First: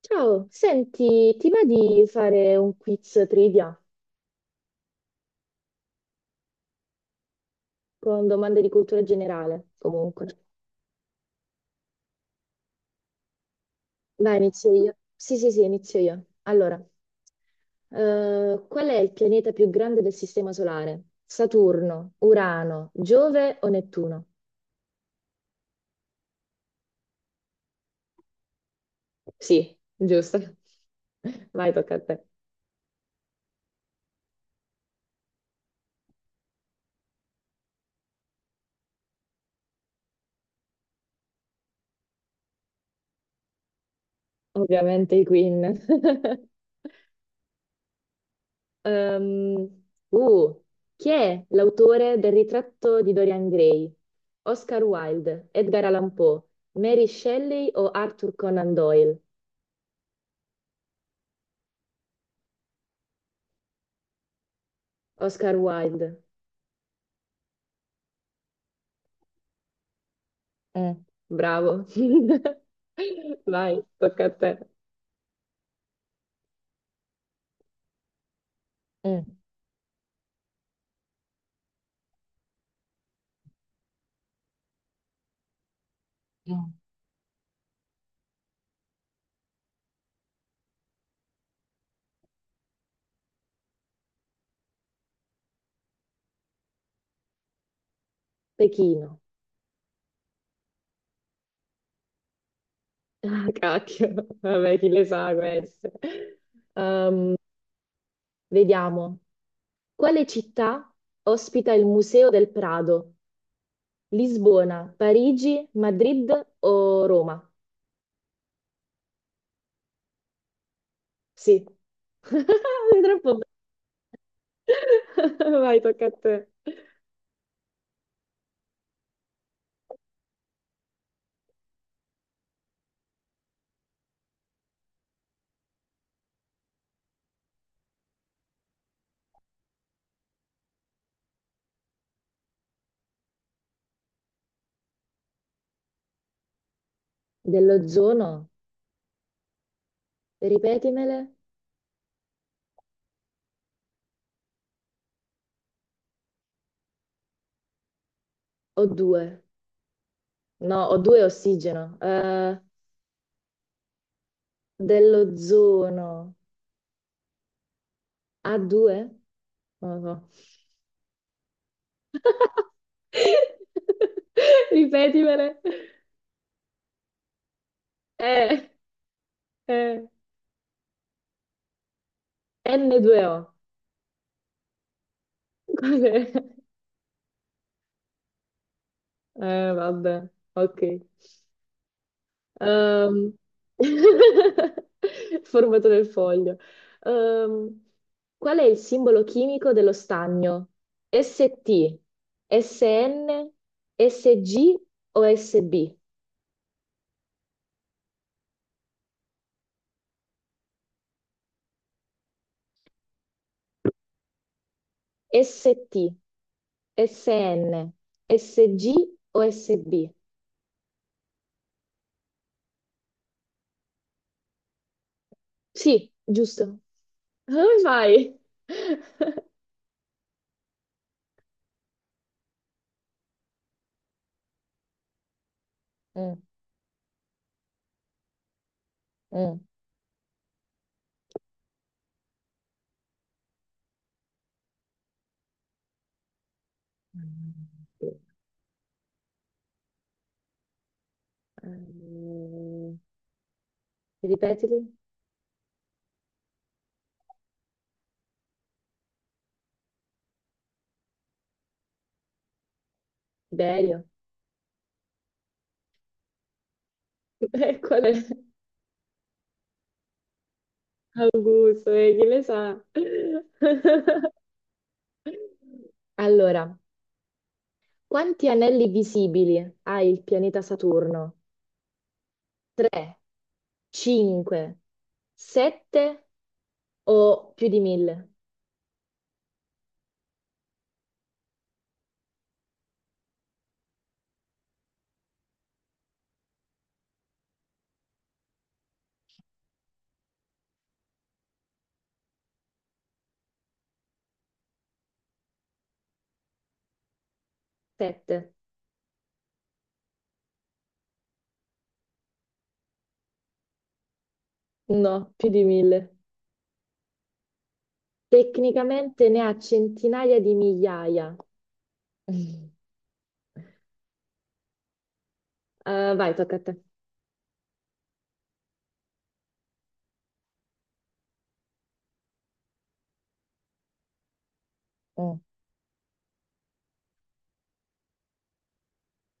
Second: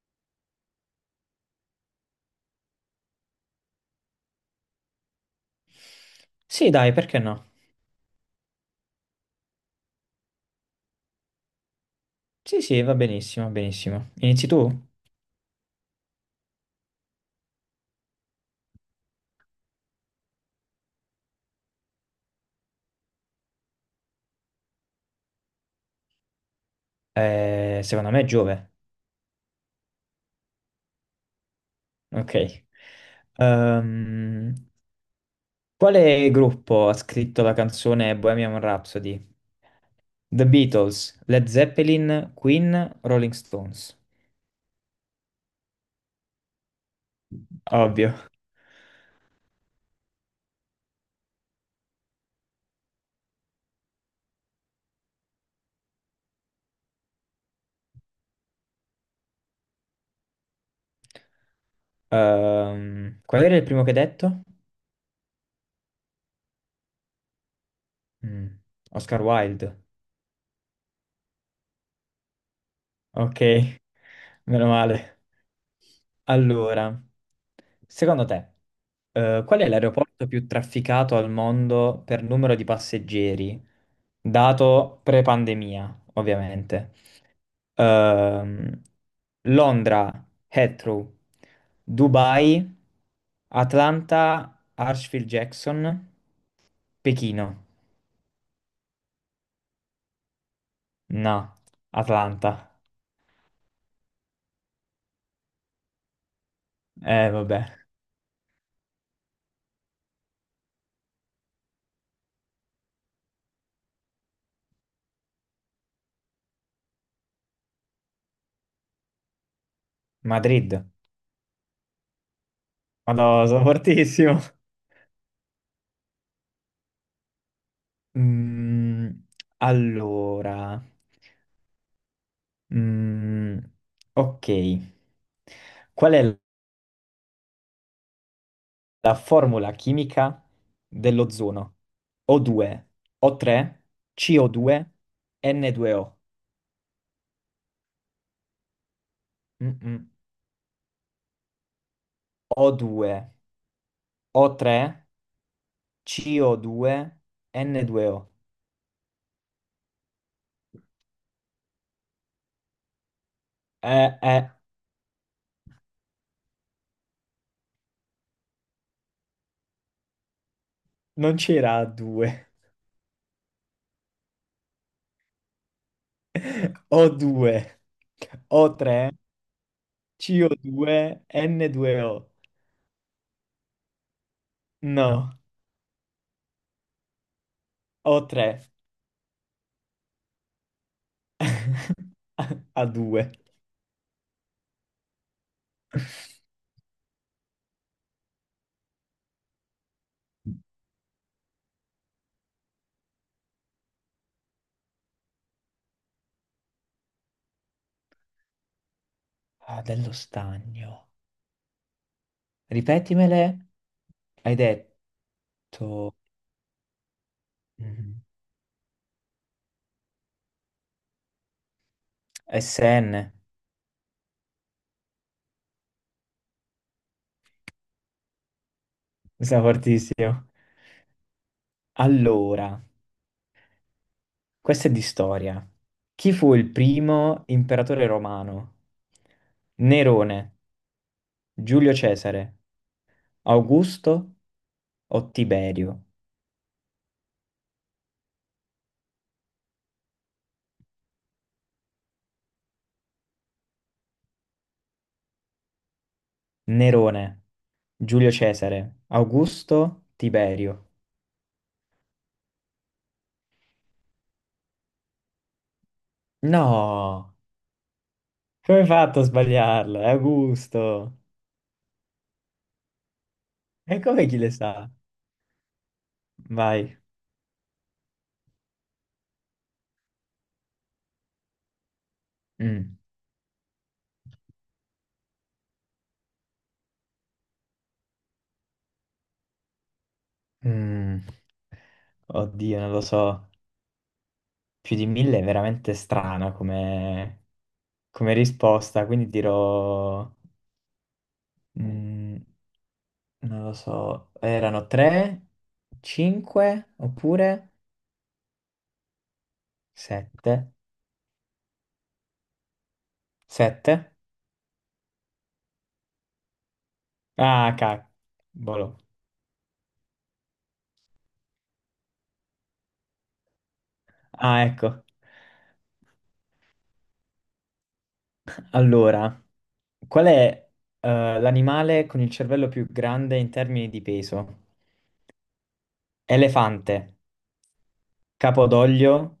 Ciao, senti, ti va di fare un quiz trivia Sì, dai, perché no? con domande di cultura generale? Comunque, Sì, sì, va benissimo, va benissimo. dai, Inizi tu? inizio io. Sì, inizio io. Allora, qual è il pianeta più grande del Sistema Solare? Saturno, Urano, Giove o Nettuno? Secondo me è Giove. Sì, giusto. Vai, tocca a te. Ok. Ehm, quale gruppo ha scritto la canzone Bohemian Rhapsody? The Beatles, Led Zeppelin, Queen, Rolling Stones. Ovviamente i Queen. Ovvio. Ehm, uh, chi è l'autore del ritratto di Dorian Gray? Oscar Wilde, Edgar Allan Poe, Mary Shelley o Arthur Conan Doyle? Qual era il primo che hai detto? Oscar Wilde. Mm, Oscar Wilde. Mm, bravo. Ok, Vai, tocca a te. meno male. Allora, secondo te, Mm, qual è l'aeroporto più trafficato al mondo per numero di passeggeri, dato pre-pandemia, mm. ovviamente? Ehm, Londra, Heathrow, Dubai, Atlanta, Hartsfield-Jackson, Pechino. Pechino. No, Atlanta. Ah, cacchio. Vabbè, chi le sa queste. Ehm, Vabbè. vediamo. Quale città ospita il Museo del Prado? Lisbona, Parigi, Madrid o Roma? Madrid. Sì. Sei troppo Madonna, sono fortissimo. brava. Vai, tocca a te. Mm, allora, mm, ok, qual è la formula chimica dell'ozono? O2, O3, CO2, N2O. Dell'ozono, Mm-mm. ripetimele. O2, O3, CO2, N2O. O2. No, O2 è ossigeno. Eh, eh, Dell'ozono. A2? Non lo so. non c'era A2. Ripetimele. O2, Eh, O3, eh. CO2, N2O. N2O. No, Cos'è? O3. Vabbè. Ok. A due. Ehm, formato del foglio. Ehm, qual è il simbolo chimico dello stagno? ST, SN, SG o SB? Ah, dello stagno. Ripetimele. Hai ST, detto SN, mm, SG o SB? Sn. Sì, giusto. Come fai? Sei fortissimo. Allora, questa è di storia. Chi Mm, fu il primo imperatore romano? mm. Nerone, Giulio Cesare, Augusto o Tiberio? Mm, sì. Ehm, ripetili? Nerone, Giulio Cesare, Augusto, Tiberio. Tiberio. No! Qual è? Come hai fatto a sbagliarla? È a gusto. Gusto, chi le sa? E come chi le sa? Allora, Vai. quanti anelli visibili ha il pianeta Saturno? Mm. 3, 5, 7 o più di 1000? Mm. Oddio, non lo so. Più di 1000 è veramente strana come risposta, quindi dirò... mm, non lo so. Erano tre, cinque, oppure 7. sette? Sette? No, più di 1000. Ah, cavolo. Tecnicamente ne ha centinaia di migliaia. Ah, ecco. Vai, tocca a te. Allora... Qual è, l'animale con il cervello più grande in termini di peso? Mm. Elefante, capodoglio,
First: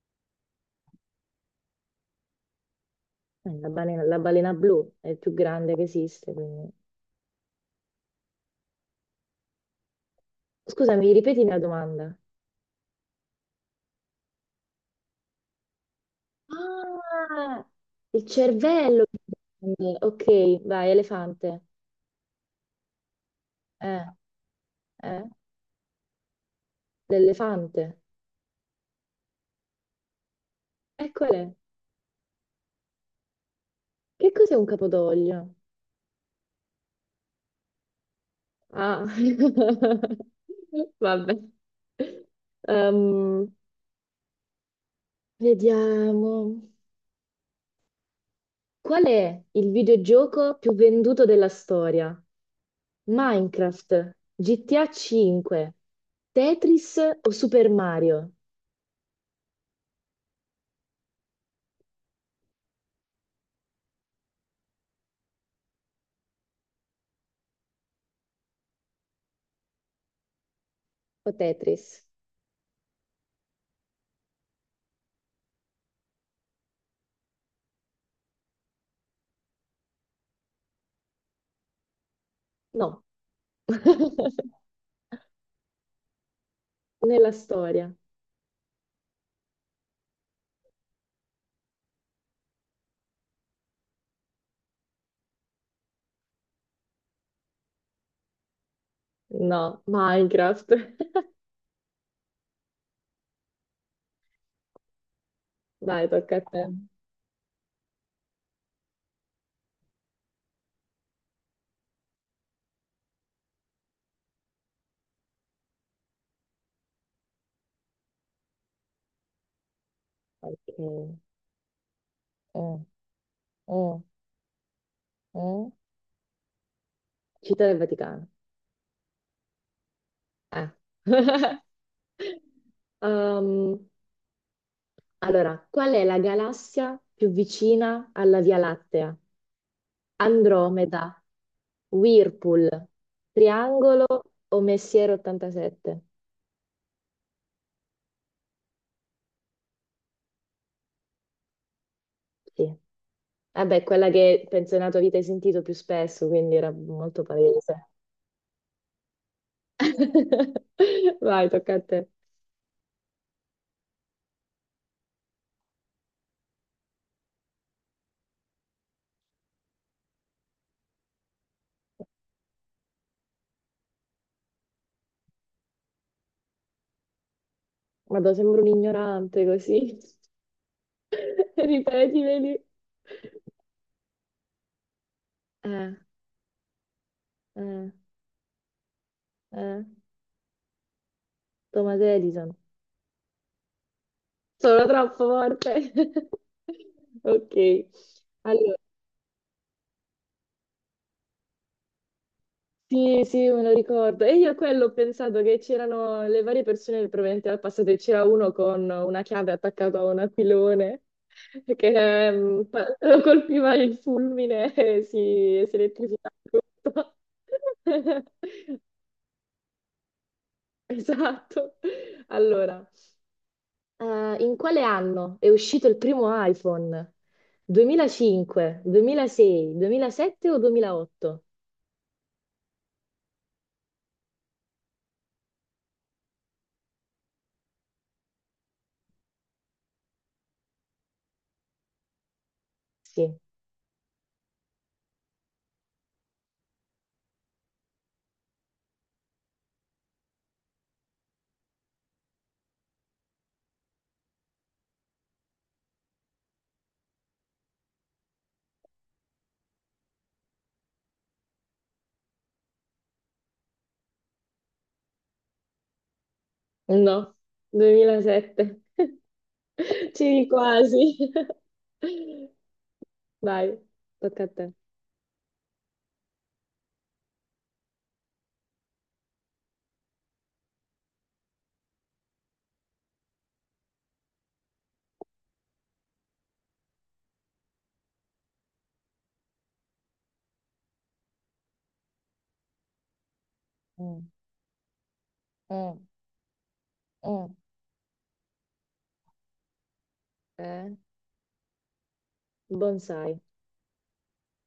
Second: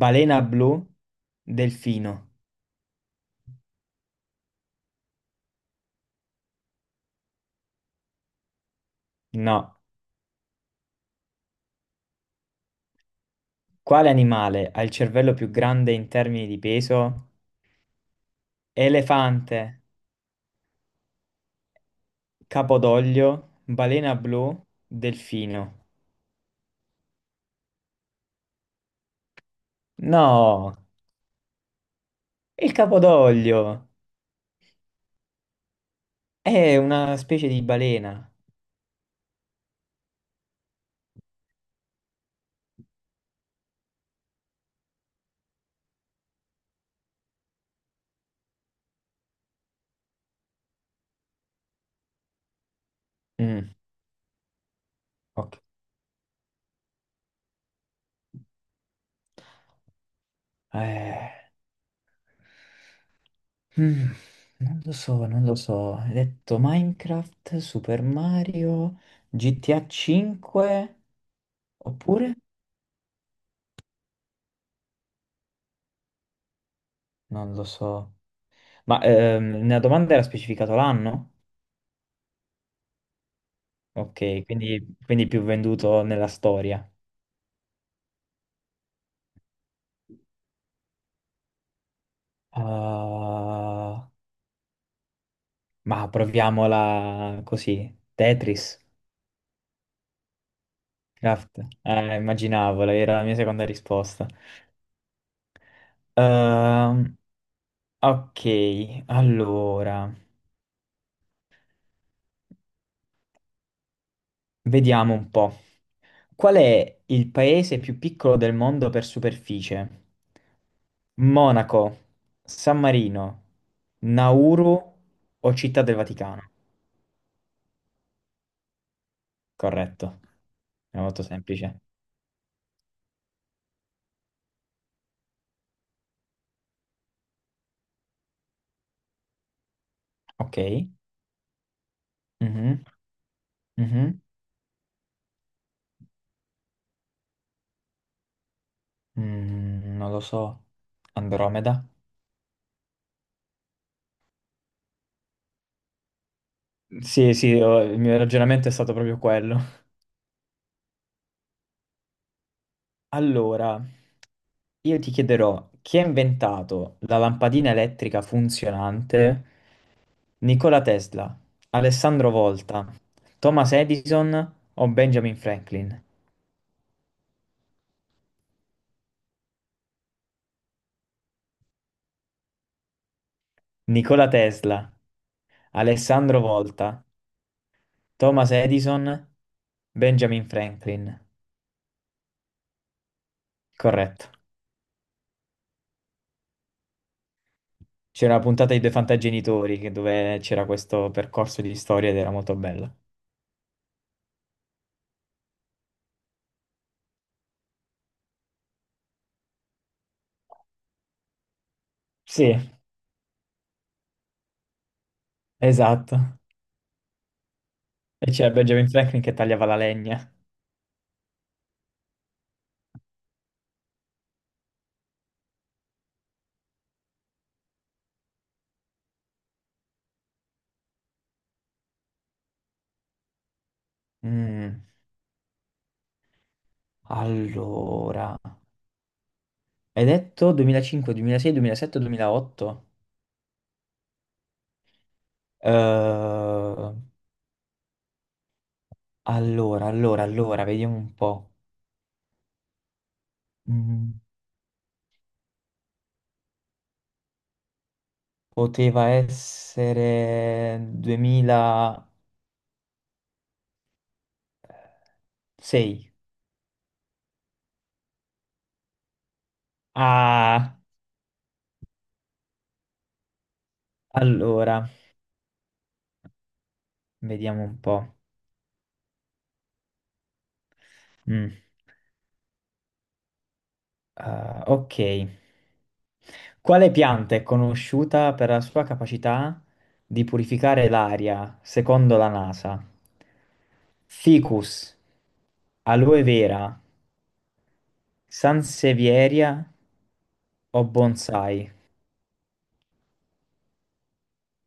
balena blu, delfino. La balena blu è il più grande che esiste, quindi- No. scusami, ripeti la domanda. Quale animale ha il cervello più grande in termini di peso? Ah, il cervello, Elefante, quindi. Ok, vai, elefante. capodoglio, Eh, balena blu, eh, delfino. l'elefante. No, Eccole. il capodoglio Che cos'è un capodoglio? è una specie di balena. Ah, vabbè. Ehm, vediamo. Qual è il videogioco più venduto della storia? Mm, Minecraft, GTA ok. 5, Tetris o Super Mario? Eh. Mm, non lo so, non lo so. Hai detto Minecraft, Super Mario, GTA 5 O Tetris? oppure? Non lo so. Ma nella domanda era specificato l'anno? No. Ok, quindi più venduto nella storia. Nella storia. Ah, ma proviamola così. Tetris, No, Minecraft. Craft. Immaginavo, era la mia seconda risposta. Dai, tocca a te. Ehm, ok, allora, vediamo un po'. Qual è il paese più piccolo del mondo per superficie? Ok. Mm, Monaco, San Marino, mm, Nauru o mm. Città del Vaticano? Città del Vaticano. Corretto, Eh. è molto semplice. Um, allora, qual è la galassia più vicina alla Via Lattea? Ok. Andromeda, Whirlpool, Mhm, Triangolo mhm. o Messier 87? Non lo so. Andromeda? Sì. Vabbè, quella che penso nella tua vita hai sentito più spesso, quindi era molto Sì, sì, palese. il mio ragionamento è stato proprio quello. Vai, tocca a te. Allora, io ti chiederò chi ha inventato la lampadina elettrica funzionante? Nikola Tesla, Alessandro Volta, Thomas Edison o Benjamin Franklin? Vado, sembro un ignorante così. Ripetimeli. Nikola Tesla, Eh, Alessandro Volta, eh, Thomas Edison, eh. Benjamin Franklin. Thomas Edison. Corretto. Sono troppo forte. Ok. C'era una puntata Allora, di Due Fantagenitori dove c'era questo percorso di storia ed era molto bella. sì, sì, me lo ricordo. E io a quello ho pensato che c'erano le varie persone provenienti dal passato e c'era uno con una chiave attaccata a un aquilone che Sì, lo colpiva il fulmine e si elettrificava esatto. tutto. E c'era Benjamin Franklin che tagliava la legna. Esatto. Allora, in quale anno è uscito il primo iPhone? 2005, 2006, 2007 o 2008? Mm, Allora, hai detto 2005, 2006, 2007, 2008? Sì. Eh, allora, vediamo un po'. Mm, poteva essere 2006. No, 2007. C'eri Ah, quasi. Vai, tocca a te. allora, vediamo un po'. Mm, ah, ok. Quale pianta è conosciuta per la sua capacità di purificare l'aria, secondo la NASA? Mm, Ficus, mm, aloe vera, mm. sansevieria o Eh, bonsai? bonsai.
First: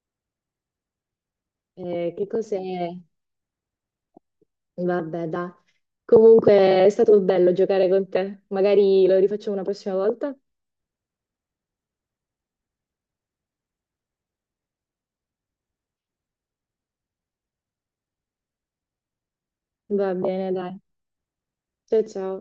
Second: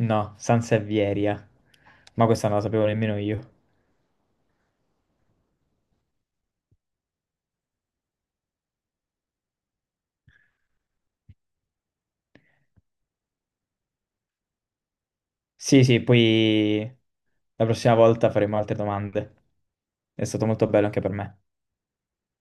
No, San Servieria. Che Ma questa non cos'è? la sapevo nemmeno io. Vabbè, dai. Comunque è stato bello giocare con te. Magari lo rifacciamo una prossima volta. Sì, sì, poi la prossima volta faremo altre domande. Va È stato bene, molto dai. bello anche per me. Ciao ciao.